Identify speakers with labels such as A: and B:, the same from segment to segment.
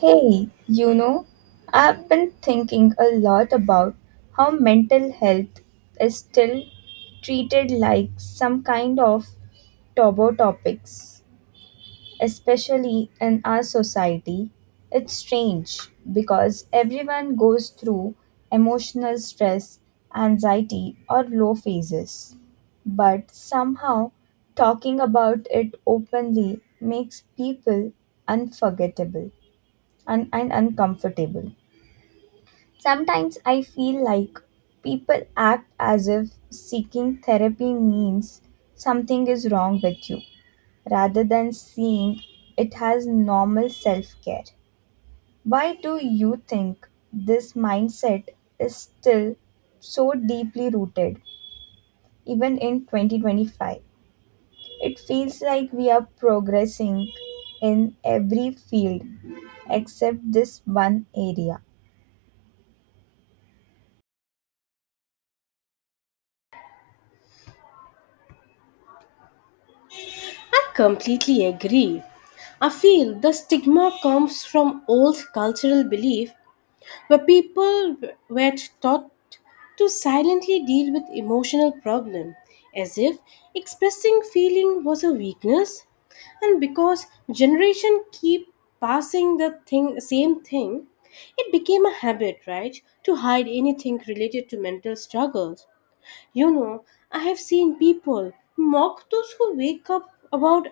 A: Hey, you know, I've been thinking a lot about how mental health is still treated like some kind of taboo topics, especially in our society. It's strange because everyone goes through emotional stress, anxiety, or low phases. But somehow, talking about it openly makes people unforgettable and uncomfortable. Sometimes I feel like people act as if seeking therapy means something is wrong with you rather than seeing it has normal self care. Why do you think this mindset is still so deeply rooted even in 2025? It feels like we are progressing in every field except this one area.
B: Completely agree. I feel the stigma comes from old cultural belief where people were taught to silently deal with emotional problem, as if expressing feeling was a weakness. And because generation keep passing the thing same thing, it became a habit, right, to hide anything related to mental struggles, you know I have seen people mock those who wake up about,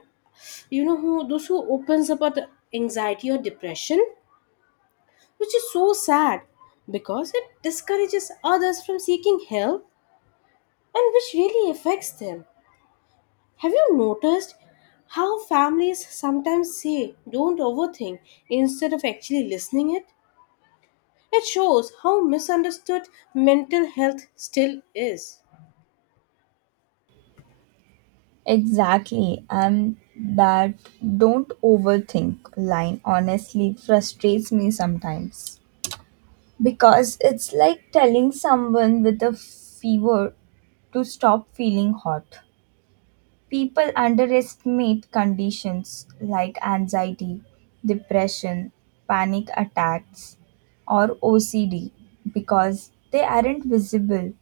B: who those who opens about anxiety or depression, which is so sad because it discourages others from seeking help and which really affects them. Have you noticed how families sometimes say don't overthink instead of actually listening it? It shows how misunderstood mental health still is.
A: Exactly, and that don't overthink line honestly frustrates me sometimes because it's like telling someone with a fever to stop feeling hot. People underestimate conditions like anxiety, depression, panic attacks, or OCD because they aren't visible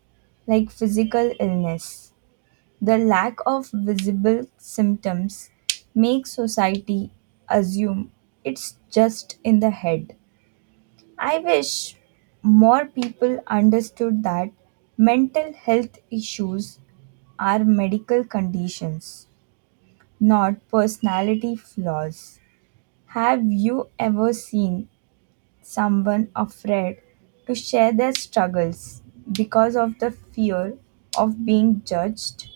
A: like physical illness. The lack of visible symptoms makes society assume it's just in the head. I wish more people understood that mental health issues are medical conditions, not personality flaws. Have you ever seen someone afraid to share their struggles because of the fear of being judged?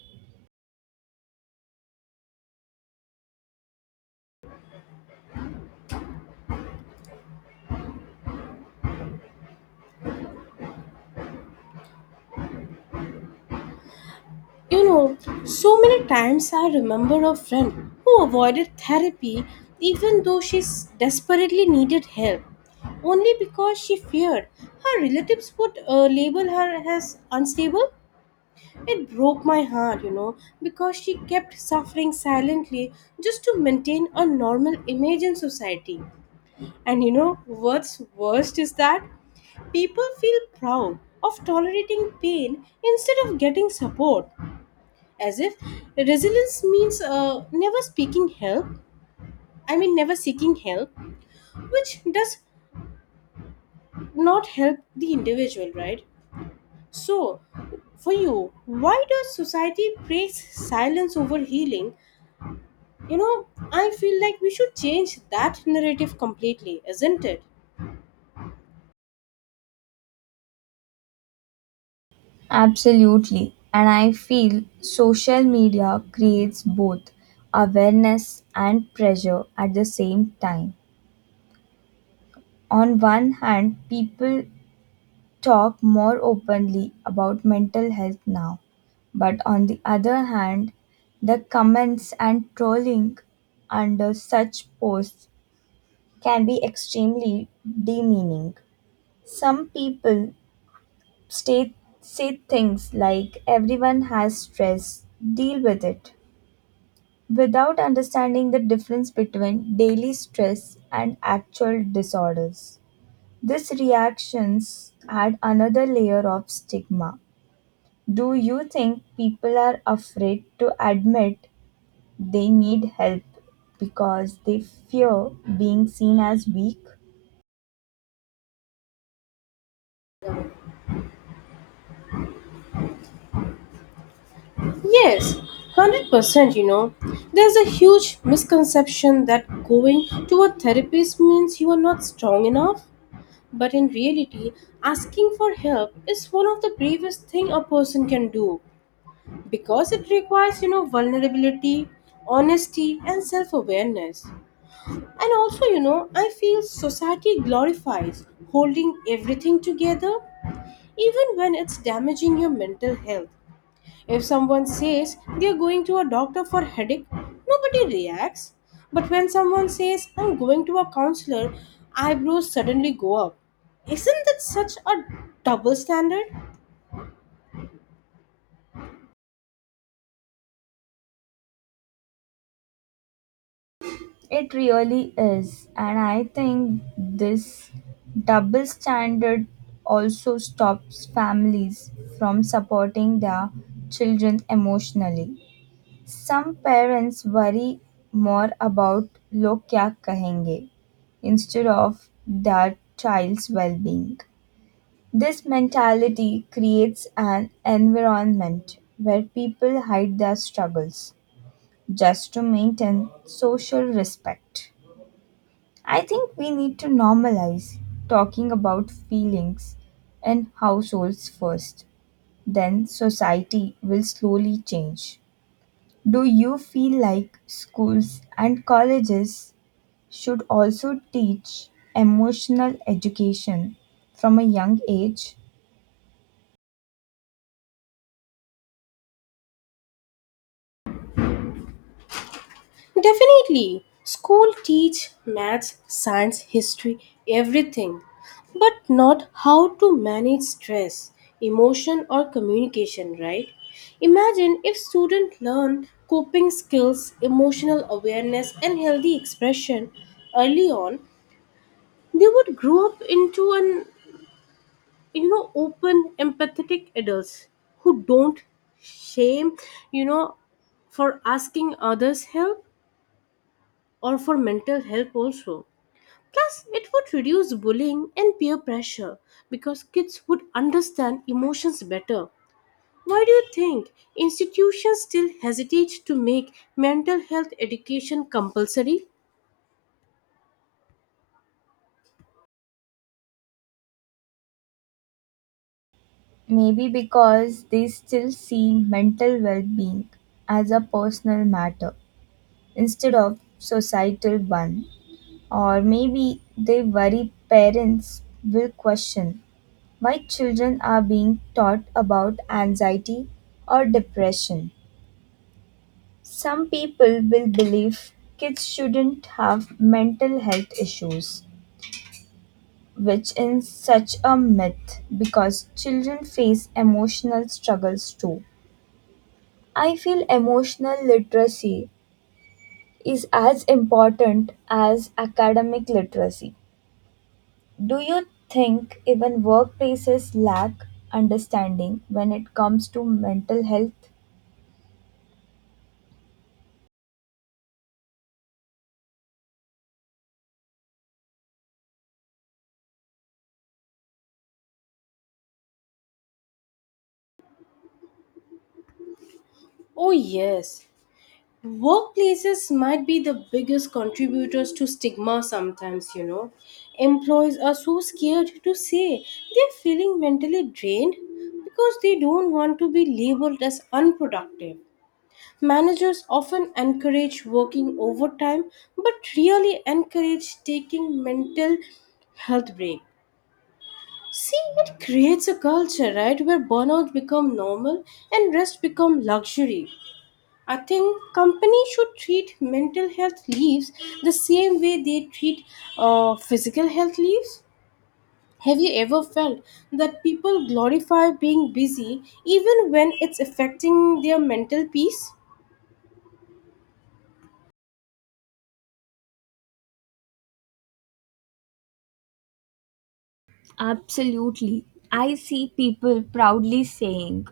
B: You know, so many times I remember a friend who avoided therapy even though she desperately needed help, only because she feared her relatives would label her as unstable. It broke my heart, you know, because she kept suffering silently just to maintain a normal image in society. And you know what's worst is that people feel proud of tolerating pain instead of getting support, as if resilience means never speaking help, I mean never seeking help, which does not help the individual, right? So, for you, why does society praise silence over healing? You know, I feel like we should change that narrative completely, isn't it?
A: Absolutely. And I feel social media creates both awareness and pressure at the same time. On one hand, people talk more openly about mental health now, but on the other hand, the comments and trolling under such posts can be extremely demeaning. Some people stay, say things like, everyone has stress, deal with it without understanding the difference between daily stress and actual disorders. These reactions add another layer of stigma. Do you think people are afraid to admit they need help because they fear being seen as weak?
B: Yes, 100%. You know, there's a huge misconception that going to a therapist means you are not strong enough. But in reality, asking for help is one of the bravest thing a person can do, because it requires, you know, vulnerability, honesty, and self-awareness. And also, you know, I feel society glorifies holding everything together even when it's damaging your mental health. If someone says they are going to a doctor for headache, nobody reacts. But when someone says I'm going to a counselor, eyebrows suddenly go up. Isn't that such a double standard?
A: It really is, and I think this double standard also stops families from supporting their children emotionally. Some parents worry more about "लोग क्या कहेंगे" instead of their child's well-being. This mentality creates an environment where people hide their struggles just to maintain social respect. I think we need to normalize talking about feelings in households first, then society will slowly change. Do you feel like schools and colleges should also teach emotional education from a young age?
B: Definitely. School teach maths, science, history, everything, but not how to manage stress, emotion or communication, right? Imagine if students learn coping skills, emotional awareness and healthy expression early on, they would grow up into an, you know, open empathetic adults who don't shame, you know, for asking others help or for mental help, also. Plus, it would reduce bullying and peer pressure because kids would understand emotions better. Why do you think institutions still hesitate to make mental health education compulsory?
A: Maybe because they still see mental well being as a personal matter instead of societal one. Or maybe they worry parents will question why children are being taught about anxiety or depression. Some people will believe kids shouldn't have mental health issues, which is such a myth because children face emotional struggles too. I feel emotional literacy is as important as academic literacy. Do you think even workplaces lack understanding when it comes to mental health?
B: Oh, yes. Workplaces might be the biggest contributors to stigma sometimes, you know. Employees are so scared to say they're feeling mentally drained because they don't want to be labeled as unproductive. Managers often encourage working overtime but really encourage taking mental health break. See, it creates a culture, right, where burnout become normal and rest become luxury. I think companies should treat mental health leaves the same way they treat physical health leaves. Have you ever felt that people glorify being busy even when it's affecting their mental peace?
A: Absolutely. I see people proudly saying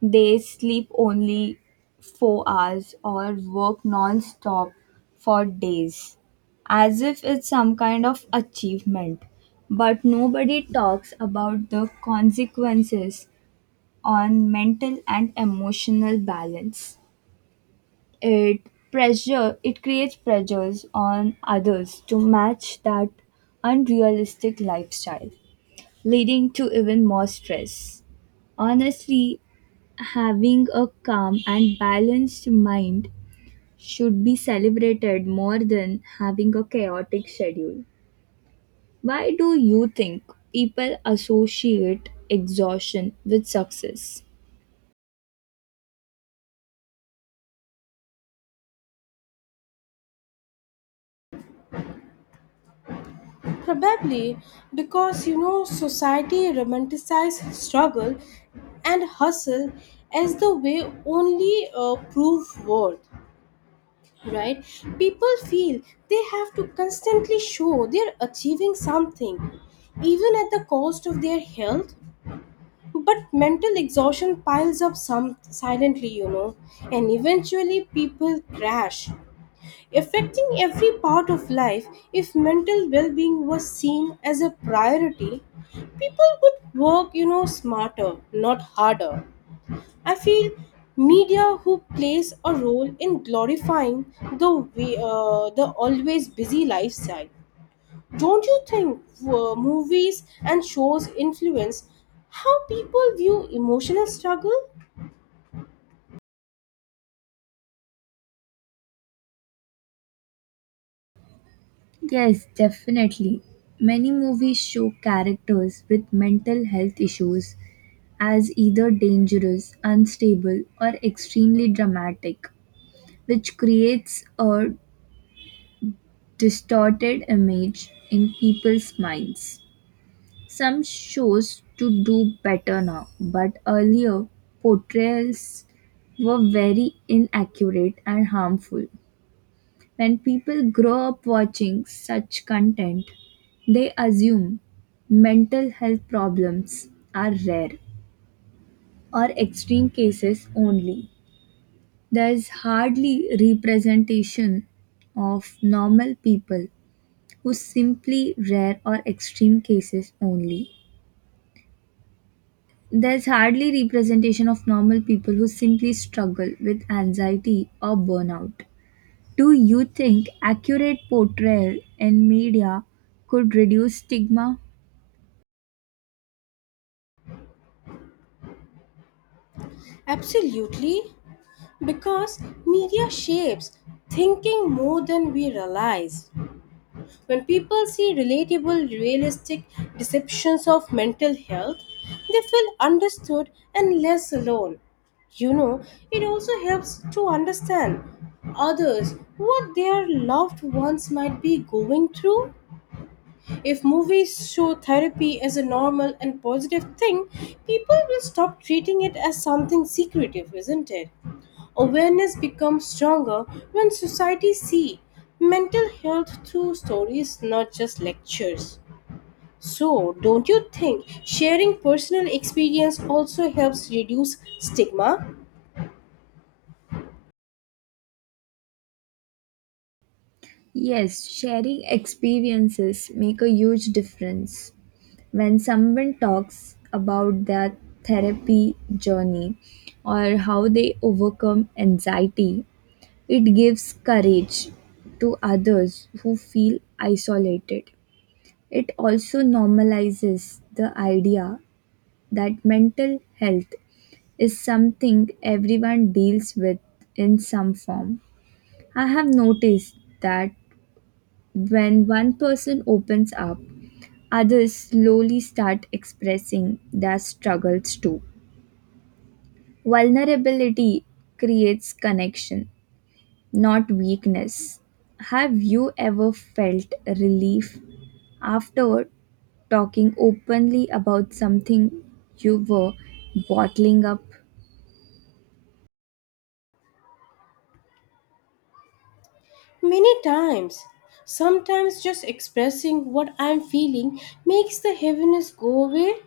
A: they sleep only 4 hours or work non stop for days, as if it's some kind of achievement. But nobody talks about the consequences on mental and emotional balance. It it creates pressures on others to match that unrealistic lifestyle leading to even more stress. Honestly, having a calm and balanced mind should be celebrated more than having a chaotic schedule. Why do you think people associate exhaustion with success?
B: Probably because, you know, society romanticizes struggle and hustle as the way only prove worth, right? People feel they have to constantly show they're achieving something, even at the cost of their health. But mental exhaustion piles up some silently, you know, and eventually people crash affecting every part of life. If mental well-being was seen as a priority, people would work, you know, smarter not harder. I feel media who plays a role in glorifying the way, the always busy lifestyle. Don't you think movies and shows influence how people view emotional struggle?
A: Yes, definitely. Many movies show characters with mental health issues as either dangerous, unstable, or extremely dramatic, which creates a distorted image in people's minds. Some shows to do better now, but earlier portrayals were very inaccurate and harmful. When people grow up watching such content, they assume mental health problems are rare or extreme cases only. There is hardly representation of normal people who simply rare or extreme cases only. There's hardly representation of normal people who simply struggle with anxiety or burnout. Do you think accurate portrayal in media could reduce stigma?
B: Absolutely. Because media shapes thinking more than we realize. When people see relatable, realistic deceptions of mental health, they feel understood and less alone. You know, it also helps to understand others what their loved ones might be going through. If movies show therapy as a normal and positive thing, people will stop treating it as something secretive, isn't it? Awareness becomes stronger when society see mental health through stories, not just lectures. So, don't you think sharing personal experience also helps reduce stigma?
A: Yes, sharing experiences make a huge difference. When someone talks about their therapy journey or how they overcome anxiety, it gives courage to others who feel isolated. It also normalizes the idea that mental health is something everyone deals with in some form. I have noticed that when one person opens up, others slowly start expressing their struggles too. Vulnerability creates connection not weakness. Have you ever felt relief after talking openly about something you were bottling up?
B: Many times. Sometimes just expressing what I'm feeling makes the heaviness go away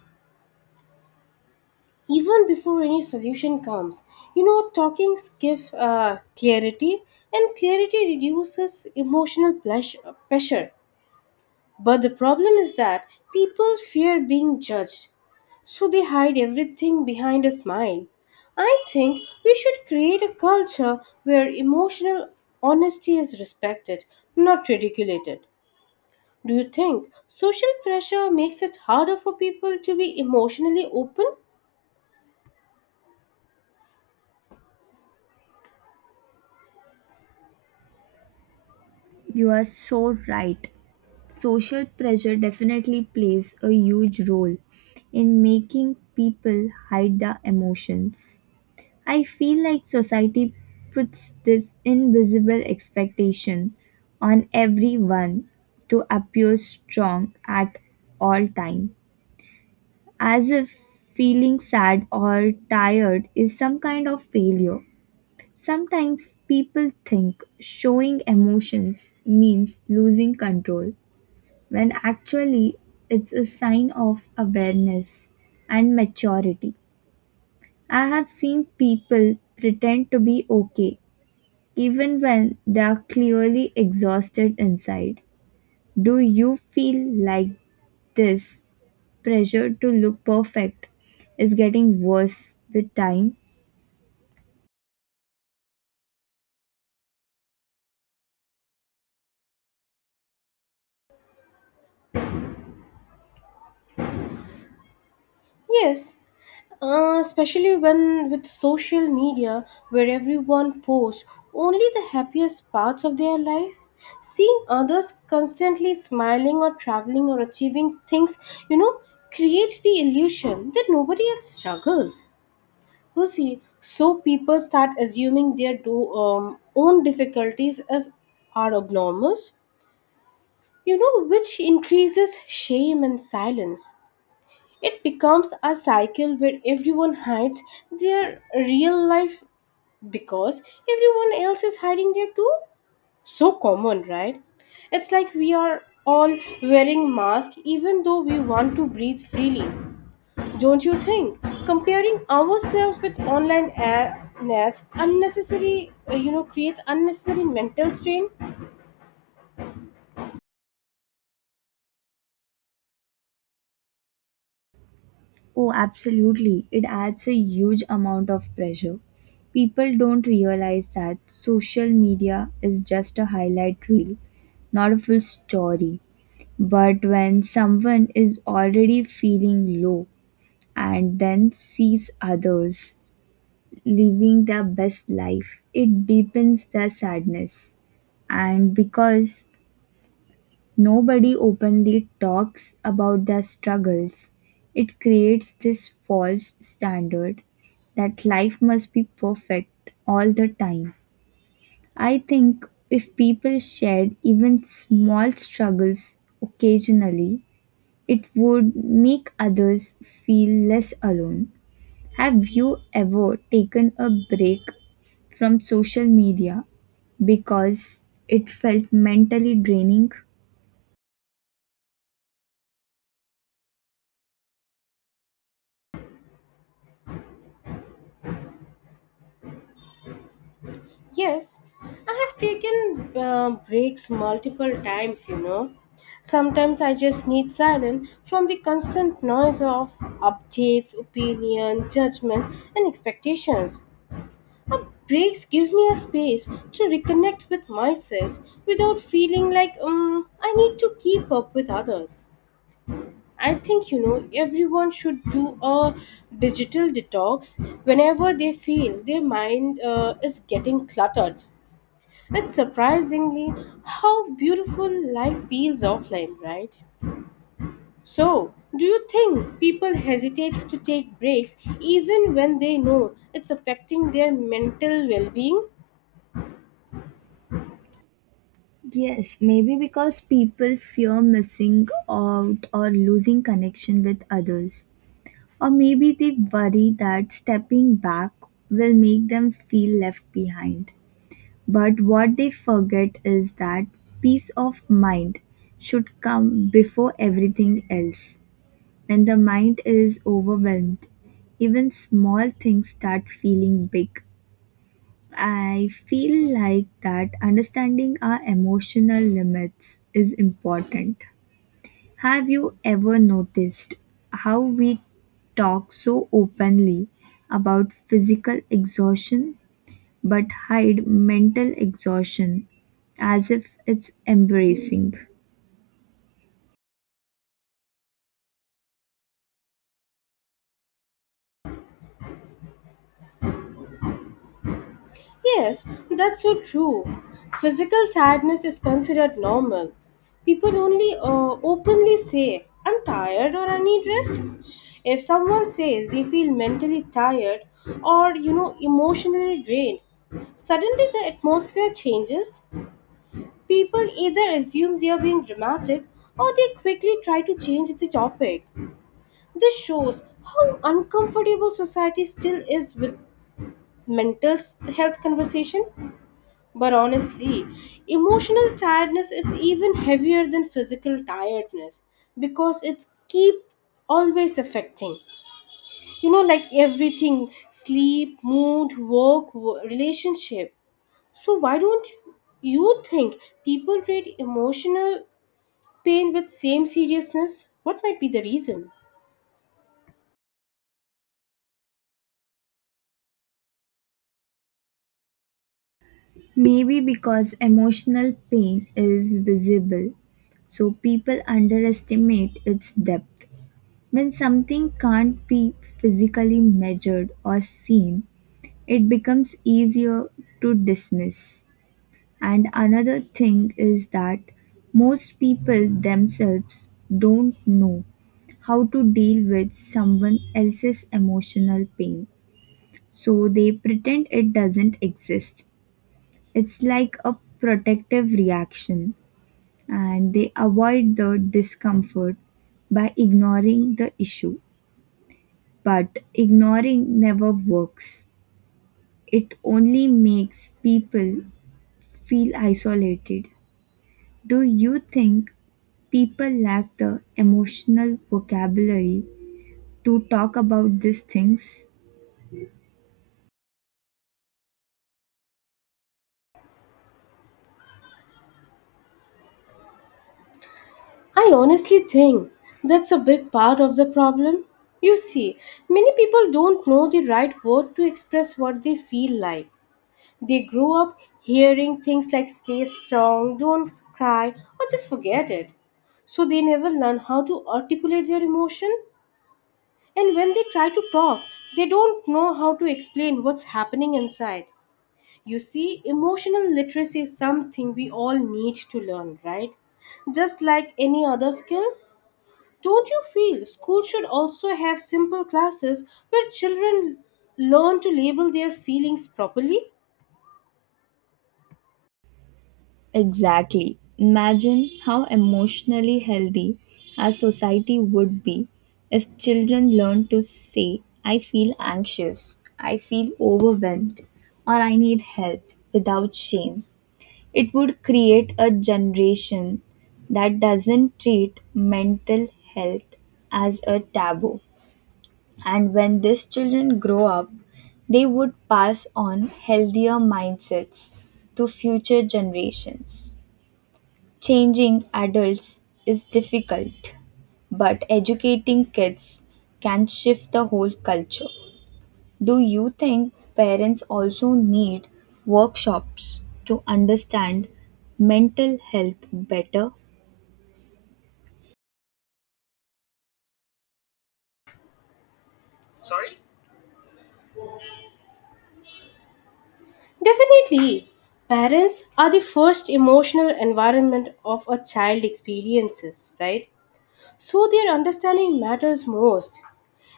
B: even before any solution comes. You know, talking gives clarity, and clarity reduces emotional pressure. But the problem is that people fear being judged, so they hide everything behind a smile. I think we should create a culture where emotional honesty is respected, not ridiculed. Do you think social pressure makes it harder for people to be emotionally open?
A: You are so right. Social pressure definitely plays a huge role in making people hide their emotions. I feel like society puts this invisible expectation on everyone to appear strong at all times as if feeling sad or tired is some kind of failure. Sometimes people think showing emotions means losing control, when actually it's a sign of awareness and maturity. I have seen people pretend to be okay even when they are clearly exhausted inside. Do you feel like this pressure to look perfect is getting worse with time?
B: Yes, especially when with social media where everyone posts only the happiest parts of their life, seeing others constantly smiling or traveling or achieving things, you know, creates the illusion that nobody else struggles. You see, so people start assuming their own difficulties as are abnormals, you know, which increases shame and silence. It becomes a cycle where everyone hides their real life because everyone else is hiding their too. So common, right? It's like we are all wearing masks even though we want to breathe freely. Don't you think? Comparing ourselves with online ads unnecessary, you know, creates unnecessary mental strain.
A: Oh, absolutely. It adds a huge amount of pressure. People don't realize that social media is just a highlight reel, not a full story. But when someone is already feeling low and then sees others living their best life, it deepens their sadness. And because nobody openly talks about their struggles, it creates this false standard that life must be perfect all the time. I think if people shared even small struggles occasionally, it would make others feel less alone. Have you ever taken a break from social media because it felt mentally draining?
B: Yes, I have taken breaks multiple times, you know. Sometimes I just need silence from the constant noise of updates, opinion, judgments, and expectations. Uh, Breaks give me a space to reconnect with myself without feeling like I need to keep up with others. I think, you know, everyone should do a digital detox whenever they feel their mind is getting cluttered. It's surprisingly how beautiful life feels offline, right? So, do you think people hesitate to take breaks even when they know it's affecting their mental well being?
A: Yes, maybe because people fear missing out or losing connection with others. Or maybe they worry that stepping back will make them feel left behind. But what they forget is that peace of mind should come before everything else. When the mind is overwhelmed, even small things start feeling big. I feel like that understanding our emotional limits is important. Have you ever noticed how we talk so openly about physical exhaustion but hide mental exhaustion as if it's embracing?
B: Yes, that's so true. Physical tiredness is considered normal. People only openly say, I'm tired or I need rest. If someone says they feel mentally tired or, you know, emotionally drained, suddenly the atmosphere changes. People either assume they are being dramatic or they quickly try to change the topic. This shows how uncomfortable society still is with mental health conversation. But honestly, emotional tiredness is even heavier than physical tiredness because it's keep always affecting. You know, like everything sleep, mood, work, relationship. So, why don't you think people treat emotional pain with same seriousness? What might be the reason?
A: Maybe because emotional pain is visible, so people underestimate its depth. When something can't be physically measured or seen, it becomes easier to dismiss. And another thing is that most people themselves don't know how to deal with someone else's emotional pain, so they pretend it doesn't exist. It's like a protective reaction, and they avoid the discomfort by ignoring the issue. But ignoring never works. It only makes people feel isolated. Do you think people lack the emotional vocabulary to talk about these things?
B: I honestly think that's a big part of the problem. You see, many people don't know the right word to express what they feel like. They grow up hearing things like stay strong, don't cry, or just forget it. So they never learn how to articulate their emotion. And when they try to talk, they don't know how to explain what's happening inside. You see, emotional literacy is something we all need to learn, right? Just like any other skill. Don't you feel school should also have simple classes where children learn to label their feelings properly?
A: Exactly. Imagine how emotionally healthy our society would be if children learned to say, I feel anxious, I feel overwhelmed, or I need help without shame. It would create a generation that doesn't treat mental health as a taboo. And when these children grow up, they would pass on healthier mindsets to future generations. Changing adults is difficult, but educating kids can shift the whole culture. Do you think parents also need workshops to understand mental health better?
B: Definitely. Parents are the first emotional environment of a child experiences, right? So their understanding matters most.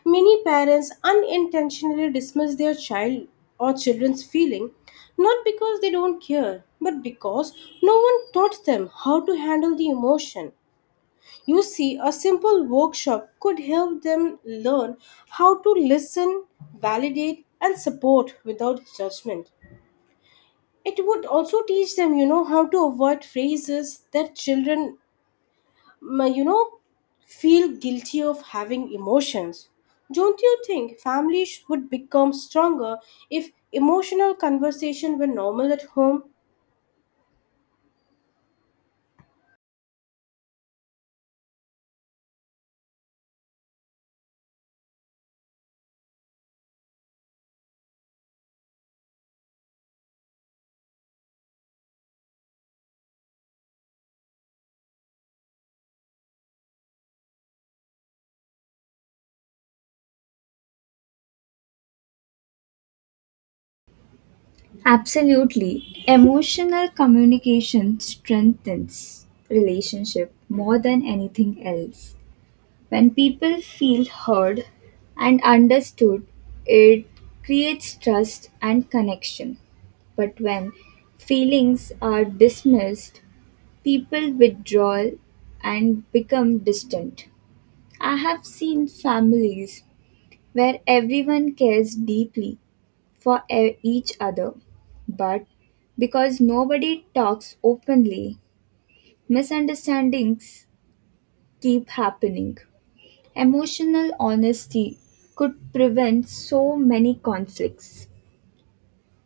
B: Many parents unintentionally dismiss their child or children's feeling not because they don't care, but because no one taught them how to handle the emotion. You see, a simple workshop could help them learn how to listen, validate, and support without judgment. It would also teach them, you know, how to avoid phrases that children you know feel guilty of having emotions. Don't you think families would become stronger if emotional conversation were normal at home?
A: Absolutely. Emotional communication strengthens relationship more than anything else. When people feel heard and understood, it creates trust and connection. But when feelings are dismissed, people withdraw and become distant. I have seen families where everyone cares deeply for each other, but because nobody talks openly, misunderstandings keep happening. Emotional honesty could prevent so many conflicts.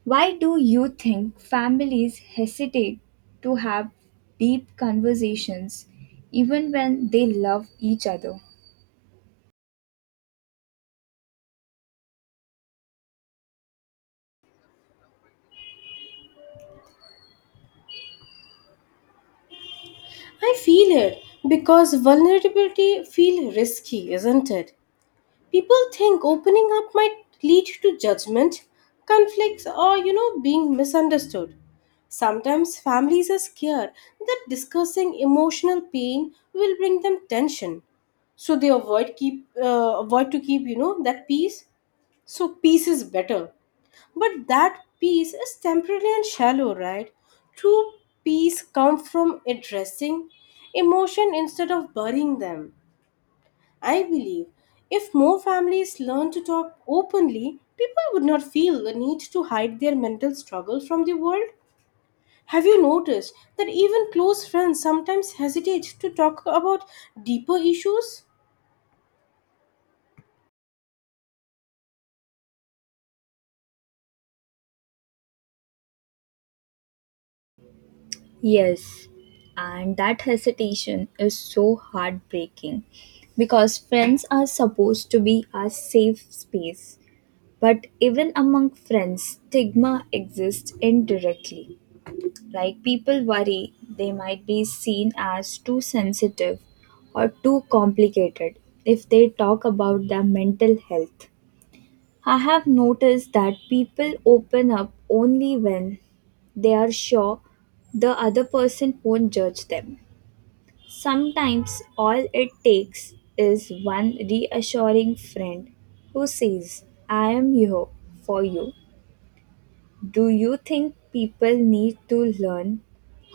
A: Why do you think families hesitate to have deep conversations even when they love each other?
B: I feel it because vulnerability feel risky, isn't it? People think opening up might lead to judgment, conflicts, or, you know, being misunderstood. Sometimes families are scared that discussing emotional pain will bring them tension, so they avoid to keep, you know, that peace. So peace is better, but that peace is temporary and shallow, right? True peace comes from addressing emotion instead of burying them. I believe if more families learn to talk openly, people would not feel the need to hide their mental struggle from the world. Have you noticed that even close friends sometimes hesitate to talk about deeper issues?
A: Yes, and that hesitation is so heartbreaking because friends are supposed to be our safe space. But even among friends, stigma exists indirectly. Like people worry they might be seen as too sensitive or too complicated if they talk about their mental health. I have noticed that people open up only when they are sure the other person won't judge them. Sometimes all it takes is one reassuring friend who says, I am here for you. Do you think people need to learn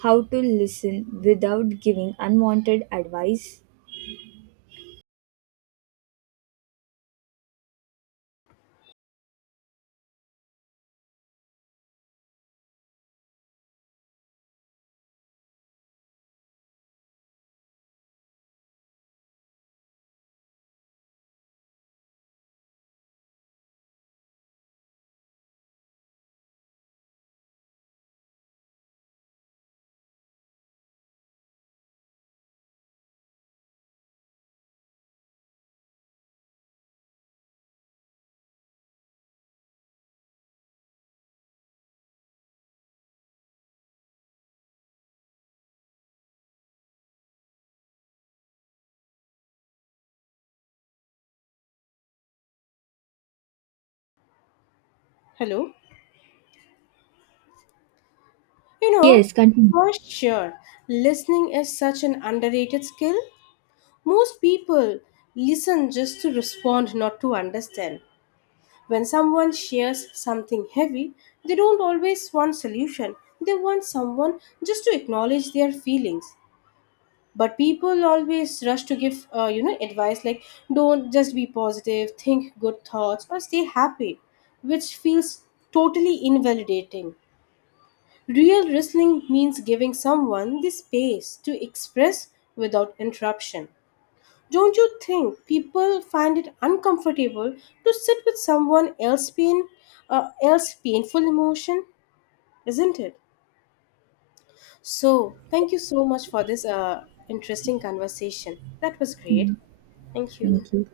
A: how to listen without giving unwanted advice?
B: Hello? You know,
A: Yes, continue.
B: for sure, listening is such an underrated skill. Most people listen just to respond, not to understand. When someone shares something heavy, they don't always want solution. They want someone just to acknowledge their feelings. But people always rush to give, you know, advice like don't just be positive, think good thoughts, or stay happy, which feels totally invalidating. Real listening means giving someone the space to express without interruption. Don't you think people find it uncomfortable to sit with else painful emotion, isn't it? So, thank you so much for this interesting conversation. That was great. Thank you.
A: Thank you.